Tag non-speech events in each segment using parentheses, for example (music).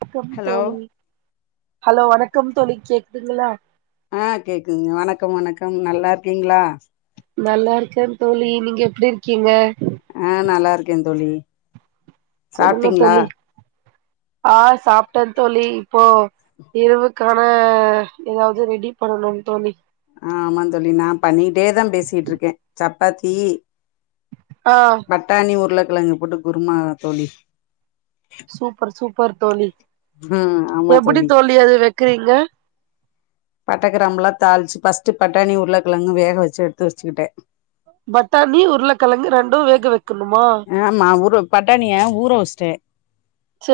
வணக்கம் ஹலோ தோழி ஹலோ வணக்கம் தோழி கேக்குதுங்களா ஆ கேக்குங்க வணக்கம் வணக்கம் நல்லா இருக்கீங்களா நல்லா இருக்கே தோழி நீங்க எப்டி இருக்கீங்க ஆ நல்லா இருக்கே தோழி சொல்லுங்க சாப்ட்டீங்களா தோழி ஆ சாப்ட்டே தோழி இப்போ இரவுக்கான எதாவது ரெடி பண்ணணோ தோழி ஆ ஆமா தோழி நா பண்ணிட்டே தா பேசிட்டிருக்கே சப்பாத்தி ஆ பட்டாணி உருளக்கெழங்கு போட்டு குருமா தோழி சூப்பர் சூப்பர் தோழி ம் ஆமா எப்புடி தோழி அது வெக்குறீங்க பட்ட க்ராம்பூலா தாளிச்சு பர்ஸ்ட் பட்டாணி உருளக்கெழங்கு வேக வெச்சு எடுத்து வெச்சுக்கிட்டே பட்டானி உருளக்கெழங்கு ரெண்டோ வேக வெக்கணுமா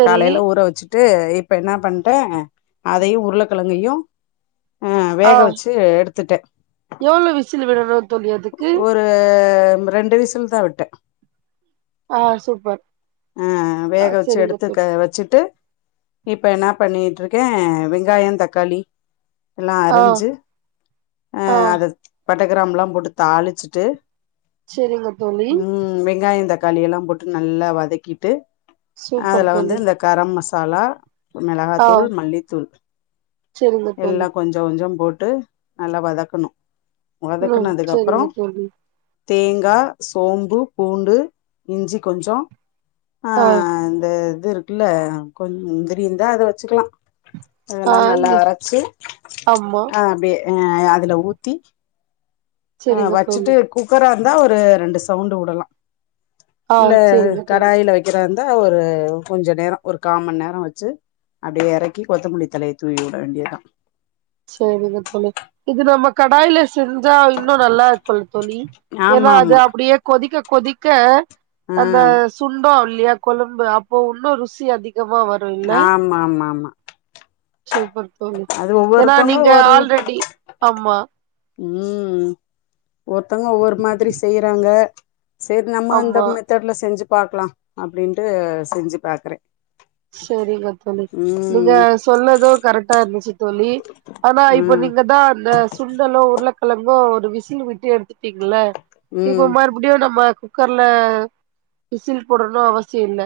காலைல ஊற வெச்சுட்டு இப் ப என்ன பண்ட்டே அதயு உருளக்கெழங்கையு ஆ எவ்ளோ விசில் விடணோ தோழி அதுக்கு ஒரு ரெண்டு விசில் தா விட்டே ஆ சூப்பர் ஆ ஆ வேக வெச்சு சரிங்க எடுத்து தோழி க வெச்சுட்டு இப்ப என்ன பண்ணீட்டு இருக்கே வெங்காயோ தக்காளி எல்லா ஆ அரிஞ்சு அ ஆ அத பட்டக்கிராம்புலா போட்டு தாளிச்சுட்டு செரிங்க தோழி ம் வெங்காயோ தக்காளி எல்லா போட்டு நல்லா வதக்கிட்டு சூப்பர் அதுல வந்து தோழி இந்த கரம் மஸா லா ஆ மெளகாத்தூள் மல்லித்தூள் சரிங்க தோழி எல்லா கொஞ்சோ கொஞ்சோ போட் டு நல்லா வதக்கணோ ம் வதக்கனதுக்கப்புறோ செரிங்க தோழி தேங்கா சோம்பு பூண்டு இஞ்சி கொஞ்சோ ஆ இந்த இது இருக்குல்ல கொஞ் முந்திரி இருந்தா அத வச்சுக்கலா ஆ அதெல்லா நல்லா இ அரச்சு ஆமா ஆ அப்டே அ அதுல ஊத்தி ஆ செரிங்க தோழி வச்சுட்டு குக்கரா இருந்தா ஒரு ரெண்டு சவுண்டு வுடலா ஆ இல்ல செரிங்க தோழி கடாயில வெக்கிறா ந்த ஒரு கொஞ்ச நேரோ ஒரு கா மண் நேரோ வெச்சு அப்டே எறக்கி கொத்தமல்லி தழைய தூவி விட வேண்டியத்தா செரிங்க தோழி இது நம்ம கடாயில செஞ்சா இன்னு நல்லா இர்க்கோல்ல தோழி ஏன்னா ஆமா அது ஆமா அப்படியே கொதிக்க கொதிக்க ஆ அந்த சுண்டோ இல்லையா கொழம்பு அப்போ உன்னு ருசி அதி கமா வரு இல்ல ஆமா ஆமா ஆமா சூப்பர் தோழி அது ஏன்னா ஒவ்வொருத்தவங்க நீங்க ஒரு ஆல்ரெடி ஆம்மா ம் ஒருத்தங்க ஒவ்வொரு மாதிரி செய்யறாங்க செர் நம்ம இந்த ஆமா மெத்தட்ல செஞ்சு பாக்லா அப்டின்ட்டு செஞ்சு பாக்குறே செரிங்க தோழி நீங்க ம் சொன்னது கரெக்டா இர்ந்துச்சி தோழி ஆனா இப்ப ம் நீங்க தா அந்த சுண்டலோ உருளகெழங்கோ ஒரு விசில் விட்டு எடு த்திங்ள இப்ப ம் மறுபிடியு நம்ம குக்கர்ல விசில் போடணு அவசிய இல்ல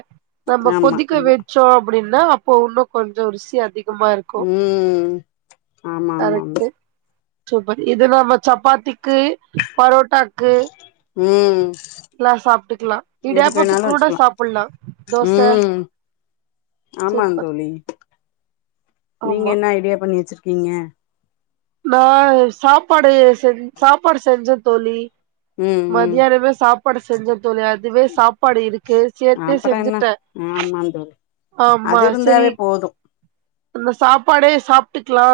நம்ம ஆமா கொதிக்க இல்ல வெ அப்படின்னா அப்போ உன்னு கொஞ்சோ ருசி அதி கமா இருக்கு ம் ஆமா ஆமா ஆமா கரெக்டு சூப்பர் இது நம்ம சப்பாத்திக்கு பரோட்டாக்கு ம் லா சாப்ட்டுக்லா எதுக்கு வேணாலு இடியாப்போத்துக்கூட வச்சுக்கலா சாப்புல்லா தோச சூப்பர் ஆமாந்தோழி நீங்க ஆமா என்ன இடியாப் பண்ணி வெச்சிருக்கீங்க நா சாப்பாடு செஞ் சாப்பாடு செஞ்சே தோழி ம் ம் மதியானமே சாப்பாடு செஞ்சத் தோழி அதுவே சாப்பாடு இருக்கு சேர்த்தே அப்பறோ என்ன செஞ்சுட்டே ஆமாந் தோழி ஆம்மா அது செரி இருந்தாவே போது அந்த சாப்பாடே சாப்ட்டுக்லா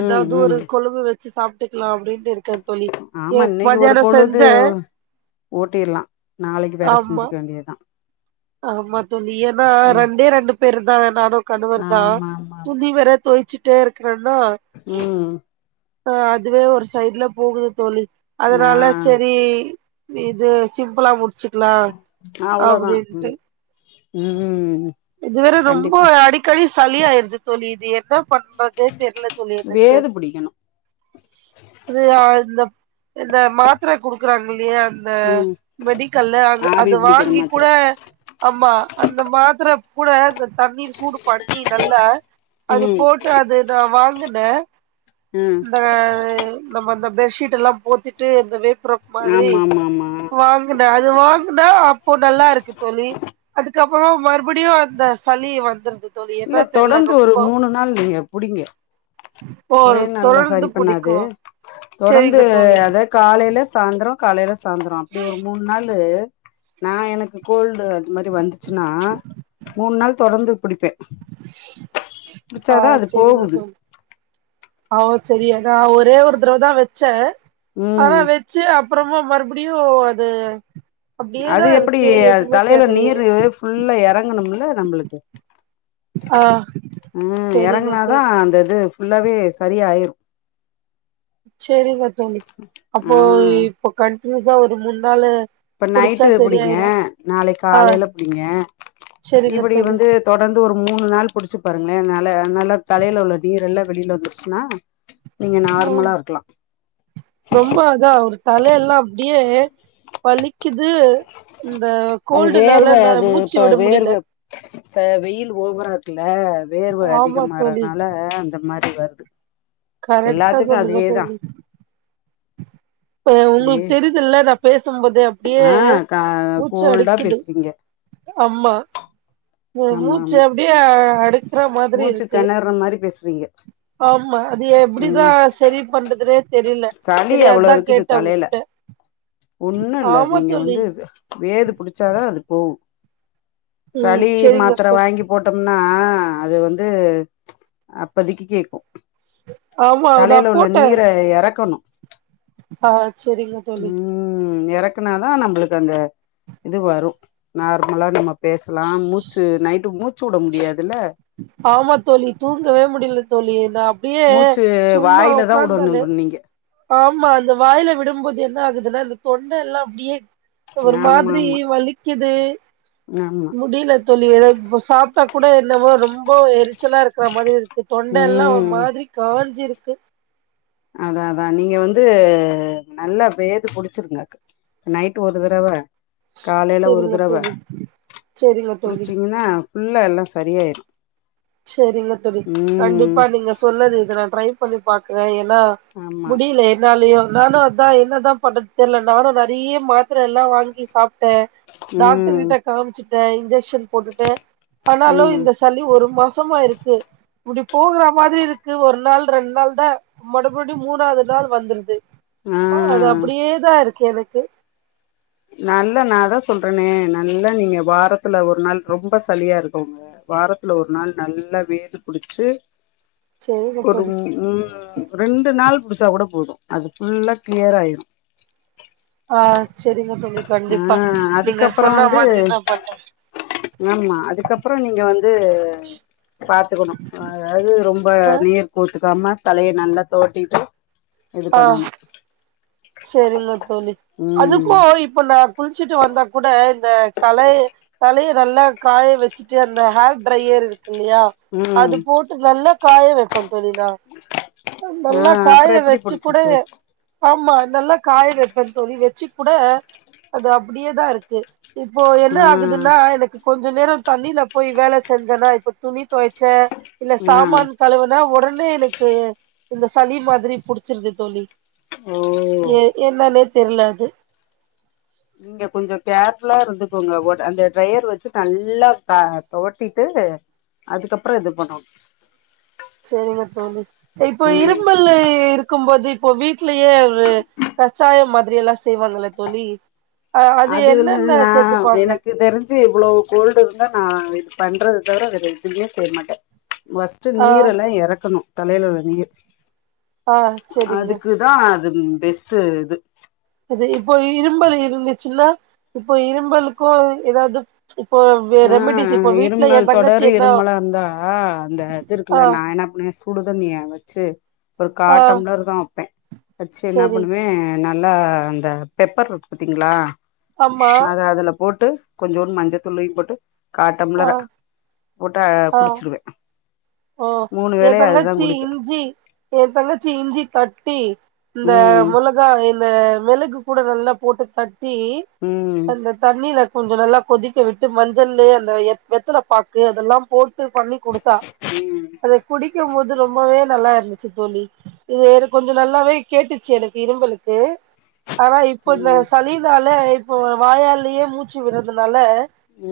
ம் எதாவ்து ஒரு ம் கொழம்பு வெச்சு சாப்ட்டுக்லா அப்டின் னு இருக்க தோழி ஆமா இன்னைக்கு ஒரு மதியானோ செ பொழுது ஓட்டிர்லா நாளைக்கு வேற ஆமா செஞ்சுக்க வேண்டியதா ஆமா தோழி ஏன்னா ம் ரெண்டே ரெண்டு பேரு தா நானு கணவர் தா ஆமா ஆமா ஆமா துணி வேற தோய்ச்சுட்டே ருக்குறேன்னா ம் ஆ அதுவே ஒரு சைட்ல போகுது தோழி ஆ அதனால செரி இது சிம்பிளா முட்ச்சிக்லா அவ்ளோதா அப்புடின்ட்டு ம் ம் இது வேற ரொம்ப கண்டிப்பா அடிக்கடி சளியாயிருது தோழி இது என்ன பண்றதே தெர்ல தொழி எனக்கு வேது புடிக்கணு அது அ இந்த இந்த மாத்திர குடுக்குறாங்கில்லையா அந்த ம் மெடிக்கல்ல அங்க ஆவி அத புடிக்கிற வாங்கி மாத்திர கூட ஆம்மா அந்த மாத்திர கூட இந்த தண்ணீ சூடு பண்ணி நல்லா அது ம் போட்டு அது நா வாங்குனே ம் இந்த நம்ம அந்த பெஷீட் எல்லா போத்திட்டு இந்த (unintelligible) (unintelligible) மாதிரி ஆமா ஆமா ஆமா வாங்குன அது வாங்குனா அப்போ நல்லா இருக்கு தோழி அதுக் கு அப்புறோ மறுபிடியு அந்த சளி வந்துருது தோழி இல்ல என்ன தெர்ல தொடந்து ஒரு ரொம்ப மூணு நாள் நீங்க புடிங்க ஓ ஒரே நாள்ல தொடர்ந்து செரி பண்ணாது புடிக்கு தொடந்து செரிங்க தோழி அதா காலையில சாந்தரோ காலைல சாந்தரோ அப்படி ஒரு மூணு நாளு நா எனக்கு கோல் டு அது மாரி வந்துச்சுன்னா மூணு நாள் தொடந்து புடிப்பே ஆ அது செரிங்க போகுது தோழி அ ஒ செரியானா ஒரே ஒரு தரவ தா வெச்சே ஆனா ம் வெச்சு அ ப்புறமா மறுபிடியு அது அப்டியேதா அது எப்டி இருக்கு அது எதுவுமே தலைல தெர்லையே நீரு ஃபுல்லா எறங்கணும்ல நம்பளுக்கு ஆ ம் சரிங்க எறங்குனாதா தோழி அந்த இது ஃபுல்லாவே சரியாயிரு சேரிங்க தோழி ஆ அப்போ இப்ப கண்ட்னியூஸா ஒரு மூண் நாளு இப்ப குடிச்சா நைட்டு புடிங்க சரியாயிரு நாளைக்கு ஆ காலைல புடிங்க சரிங்க இப்புடி தோழி வந்து தொடர்ந்து ஒரு மூணு நாள் புடிச்சு பாருங்ளே நால நல்லா தலைல உள்ள நீரெல்லா வெளில வந்துருச்சுனா ஓ ரொம்ப அதா ஒரு தலயெல்லா ப்டியே பலிக் குது இந்த அது கோல்டுனால என்னால மூச்சு விட முடிய்ல சா வெயில் ஓவரா இருக்குல வேர்வ ஆமா தோழி அதிகமாறதுனால அந்த மாரி வருது கரெக்டா எல்லாத்துக்கு சொல்லுங்க அதேதா தோழி இப்ப வே உங்களுக்கு தெரியுதுல நாப் சும் போது அப்டியே ஆ கா மூச்சு கோல்டா அடைக்குது பேசுறீங்க அம்மா ஓ ஆமா மூச்சு ஆமா அப்டியே அடுக்குற மாதிரி மூச்சு இருக்கு தெணர்ற மாரி பேசுறீங்க ஆமா அது எப்டிதா ம் செரி பண்றதுனே தெரிய்ல செரி அதா ட்ட உங்ககிட்ட ஒன்னு இல்ல அது ஆமா நீங்க தோழி வந்து வேது புடிச்சாதா அது போகு ம் சளி சரிங்க மாத்தர தோழி வாங்கி போட்டம் னா அது வந்து அப்பதிக்கு கேக்கு ஆமா நா தலைல உள்ள போட்டே நீர எறக்கணு ஆ செரிங்க தோழி ம் எறக்குனாதா நம்பளுக்கு அந்த இது வரு நார்மலா நம்ம பேசலா மூச்சு நைட்டு மூச்சுவுட முடியாதுல ஆமா தோழி தூங்கவே முடிய்ல தோழி ஏனா அப்டியே மூச்சு சும்மா வாயில தா வுடணு ஒக்காந்தாலே நீங்க ஆமா அந்த வாயில விடும்போது என் ன ஆகுதுனா இந்த தொண்டெல்லா அப்டியே ஒரு ஆமா மாதிரி ஆமா வலிக்குது ஆமா முடிய்ல தோழி எது இப்ப சாப்ட்டா கூட என்னவோ ரொம்போ எரிச்சலா இருக்குற மாதிரி இருக்கு தொண்ட எல்லா ஒரு ம் மாதிரி காஞ்சிருக்கு அதா அதா நீங்க வந்து நல்லா வேது புடிச்சிருங்க நைட்டு் ஒரு தறவ காலைல ஒரு செரிங்க தறவ தோழி செரிங்க தோழி புடிச்சீங்னா ஃபுல்ல எல்லா சரியாயிரு சேரிங்க தோழி ம் கண்டிப்பா நீங்க சொன்னது இத நா ட்ரை பண்ணி பாக்குறே ஏன் னா ஆமா முடிய்ல என்னாலயு நானு அதா என்னதா பண்றது தெர்ல நானு நெறைய மாத்திரெல்லா வாங்கி சாப்ட் ட்டே டாக்டரு ம் கிட்ட காம்ச்சுட்டே இன்ஜெக்ஷன் போட்டுட்டு ஆனாலு ம் இந்த சளி ஒரு மாசமா இருக்கு இப்டி போகுறா மாதிரி இருக்கு ஒரு நாள் ரெண்டு நாள் தா மறுபடி மூணாவ்து நாள் வந்துருது ஆ அது அப்டியேதா இருக்கு எனக்கு நல்லா நாதா சொல்றேனே நல்லா நீங்க வாரத்துல ஒரு நாள் ரொம்ப சளியா இருக்கவ்ங்க வாரத்துல ஒரு நாள் நல்லா வேது புடிச்சு செரிங்க ஒரு தோழி ம் ம் ரெண்டு நாள் புடிச்சா கூட போது அது ஃபுல்லா கிளியர் ஆயிரு ஆ ஆமா தோழி கண்டிப்பா ஆ நீங்க அதுக்கப்புறோ சொன்ன வந்து மாதிரி நா பண்றே ஆமா அதுக்கப்ற நீங்க வந்து பாத்துக்கணு அ அதாவ்து ரொம்ப பண்றே நீர் கோர்த்து ருக்காம தலைய நல்லா தோவட்டிட்டு இது பண்ணணு சேரிங்க தோழி அதுக்கு ம் இப் இப்பனா குளிச்சுட்டு வந்தா கூட இந்த களய தலைய நல்லா காய வெச் ச்சுட்டு அந்த ஹேர் ட்ரையர் இருக் கில்லயா அது ம் போட்டு நல்லா காய வெப்பன் தோழி நா நல்லா ஆ காய அப்புறோ எப்டி வெச்சு கூட புடிச்சிச்சு ஆமா நல்லா காய வெப்பன் தோழி வெச்சு கூட அது அப்டியே தா இருக்கு இப்போ என்ன ஆ ஆகுதுன்னா எனக்கு கொஞ்ச நேரோ தண்ணில போய் வேல செஞ்சன்னா இப்ப துணி தொவச்சே இல்ல ஆ சாமான் கழுவுனா ஒடனே எனக்கு இந்த சளி மாதிரி புடிச்சுருது தோழி ஓ ஏ என்னானே தெர்ல அது நீங்க கொஞ்சொ கேர்ஃபுல்லா இருந்துக்கோங்க வோட் அந்த ட்ரையர் வச்சு நல்லா த தொவட்டீட்டு அதுக்கப்றோ இது பண்ணோ சேரிங்க தோழி இப்போ ம் இரும்பல்லு இருக்கும்போது இப்போ வீட்லயே ஒரு கசாயம் மாதிரி எல்லா செய்வாங்கல்ல தோழி அ அது அதுலு என்னென்ன நா சேத்துப்பாங்க எனக்கு தெரிஞ்சு இவ்ளோ கோல்டு இருந்தா நா பண்றது தவர வேற எதுமே செய் மாட்ட வஸ்ட்டு ஆ நீரெல்லா எறக்கணு தலைல உள்ள நீர் ஆஹ் செரிங்க அதும் பெஸ்ட்டு இது அது இப்போ இரும்பலு இருந்துச்சுன்னா இப்போ இரும்பலுக்கு எதாவ்து ஆஹ் இருமல் தங்கச்சி தொடர் என்ன இருமலா இருந்தா அந்த இது ஆ இருக்குல்ல நா என்ன பண்ணுவ சுடுதன்னிய வச்சு ஒரு ஆ காடம்ளர் தா வப்பே வச்சு என்னா செரி பண்ணுவே நல்லா அந்த பெப்பர் ருக்கு பத்தீங்களா ஆமா போட்டு கொஞ்சோன்னு மஞ்ச துள்ளயு போட்டு ஆ காட்டம்ளர போட்டா ஆ குடிச்சிருவே ஓ மூணு என் வேளையு அதுதா தங்கச்சி குடிப்பே இஞ்சி என் தங்கச்சி இஞ்சி தட்டி இந்த ம் முளகா என்ன மிளகு கூட நல்லா போட்டு தட் டி ம் அந்த தண்ணில கொஞ்சொ நல்லா கொதிக்க விட்டு மஞ்சள்ளே அந்த வெத்தல பாக்கு அதெல்லா போட்டு பண்ணி குடுத்தா ம் அத குடிக்கும் போது ரொம்பவே நல்லா இருந்துச்சு தோழி இது கொஞ்சொ நல்லாவே கேட்டுச்சு எனக்கு இரும்பலுக்கு ஆனா இப்போ இந்த ம் சளினால இப்ப வாயாலயே மூச்சு விடுறதுனால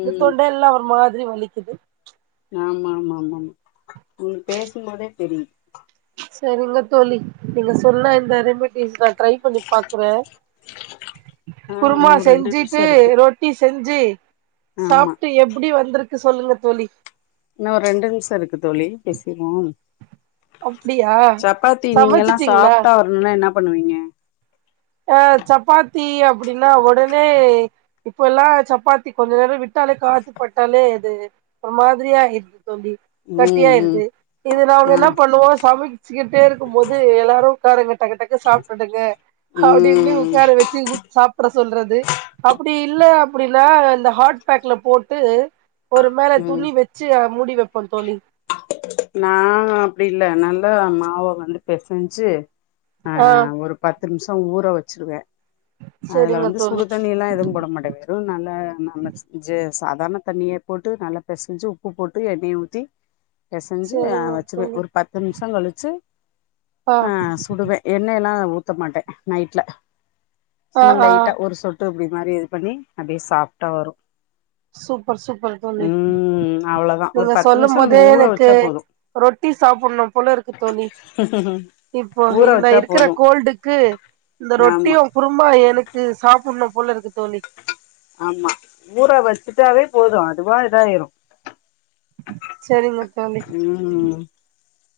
இந்த ம் தொண்டை எல்லா ஒரு மாதிரி வலிக்குது ஆமாமாமாமா உங்க பேசும்போதே தெரியுது சரிங்க தோழி நீங்க சொன்னா இந்த ரெமடிஸ் நா டடரை பண்ணி பாக்குற ஆ குருமா இன்னு ஒரு ரெண்டு நிமிஷோ செஞ்சுட்டு இருக்கு ரொட்டி செஞ்சு ஆமா சாப்ட்டு எப்டி வந்துருக்கு சொல்லுங்க தோழி இன்ன ஒர் ரெண்டு நிம்ஸோ இருக்கு தோழி பேசிருவோ அப்டியா சப்பாத்தி நீங்கல்லா சமைச்சிட்டீங்களா சாஃப்டா வர்ணுனா என்ன பண்ணுவீங்க த்தி அப்டின்னா ஒடனே இப்போல்லா சப்பாத்தி கொஞ்ச நேரோ விட்டாலே காத்து பட்டாலே அது ஒரு மாதிரியா ஆயிர் தோழி ம் ம் கட்டியாயிருது இது நாங்க ஆ என்ன பண்ணுவோ சமைக் ச்சுக்கிட்டே இருக்கும் போது எல்லாரு உக்காருங்க டக்கு டக்கு சாப்ட்டுடுங்க ஹப்டின்னு ம் உக்கார வெச்சு ஊட் சாப்ட சொல்றது அப்டி இல்ல அப்டின்னா இந்த ஹாட் பேக்ல போட்டு ஒரு மேல ம் துணி வெச்சு அ மூடி வெப்போ தோழி நா அப்டி இல்ல நல்லா மாவ வந்து பெசஞ்சு ஆஹ் து நிம்ஸோ ஊற வச்சிருவே அதுல செரிங்க வந்து சுடு தோழி தண்ணில்லா எதும் போட மாட்ட வெறும் நல்லா நம்ம செஞ்சு சாதாரண தண்ணியே போட்டு நல்லா பெசஞ்சு உப்பு போட்டு எண்ணெய ஊத்தி பெசஞ்சி அ செரிங்க வச்சிருவேன் தோழி ஒரு பத்து நிமிஷ கழிச்சு ஆ சுடுவேன் எண்ணய் எல்லா ஊத்த மாட்டேன் நைட்ல ஆ சும்மா ஆ லைட்டா ஒரு சொட்டு இப்டி மாரி இது பண்ணி அப்டியே சாப்டா வரும் சூப்பர் சூப்பர் தோழி அவ்ளோதா ஒரு நீங்க பத்து சொல்லும் நிமிஷோ போதே நம்ம ஊற எனக்கு வச்சா போது கு ரொட்டி சாப்புன்னும் போல இருக்கு தோழி இப்போ ஊற இந்த வச்சா இருக்கிற போது கோல்டுக்கு இந்த ஆமா ரொட்டியும் குறும்மா என க்கு சாப்புன்னு போல இருக்கு தோழி ஆமா ஊர வச்சுட்டாவே போது அதுவா இதாயிரு சரிங்க தோழி ம்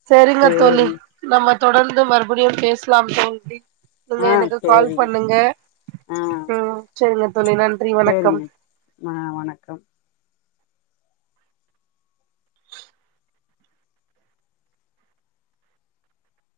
சரிங்க தோழி சேரி நம்ம தொடர்ந்து மறுபடியும் பேசலாம் தோழி நீங்க ஆ எனக்கு கால் சேரிங்க பண்ணுங்க ஆ ம் சரிங்க தோழி நன்றி வணக்கம் சேரிங்க ஆ வணக்கம்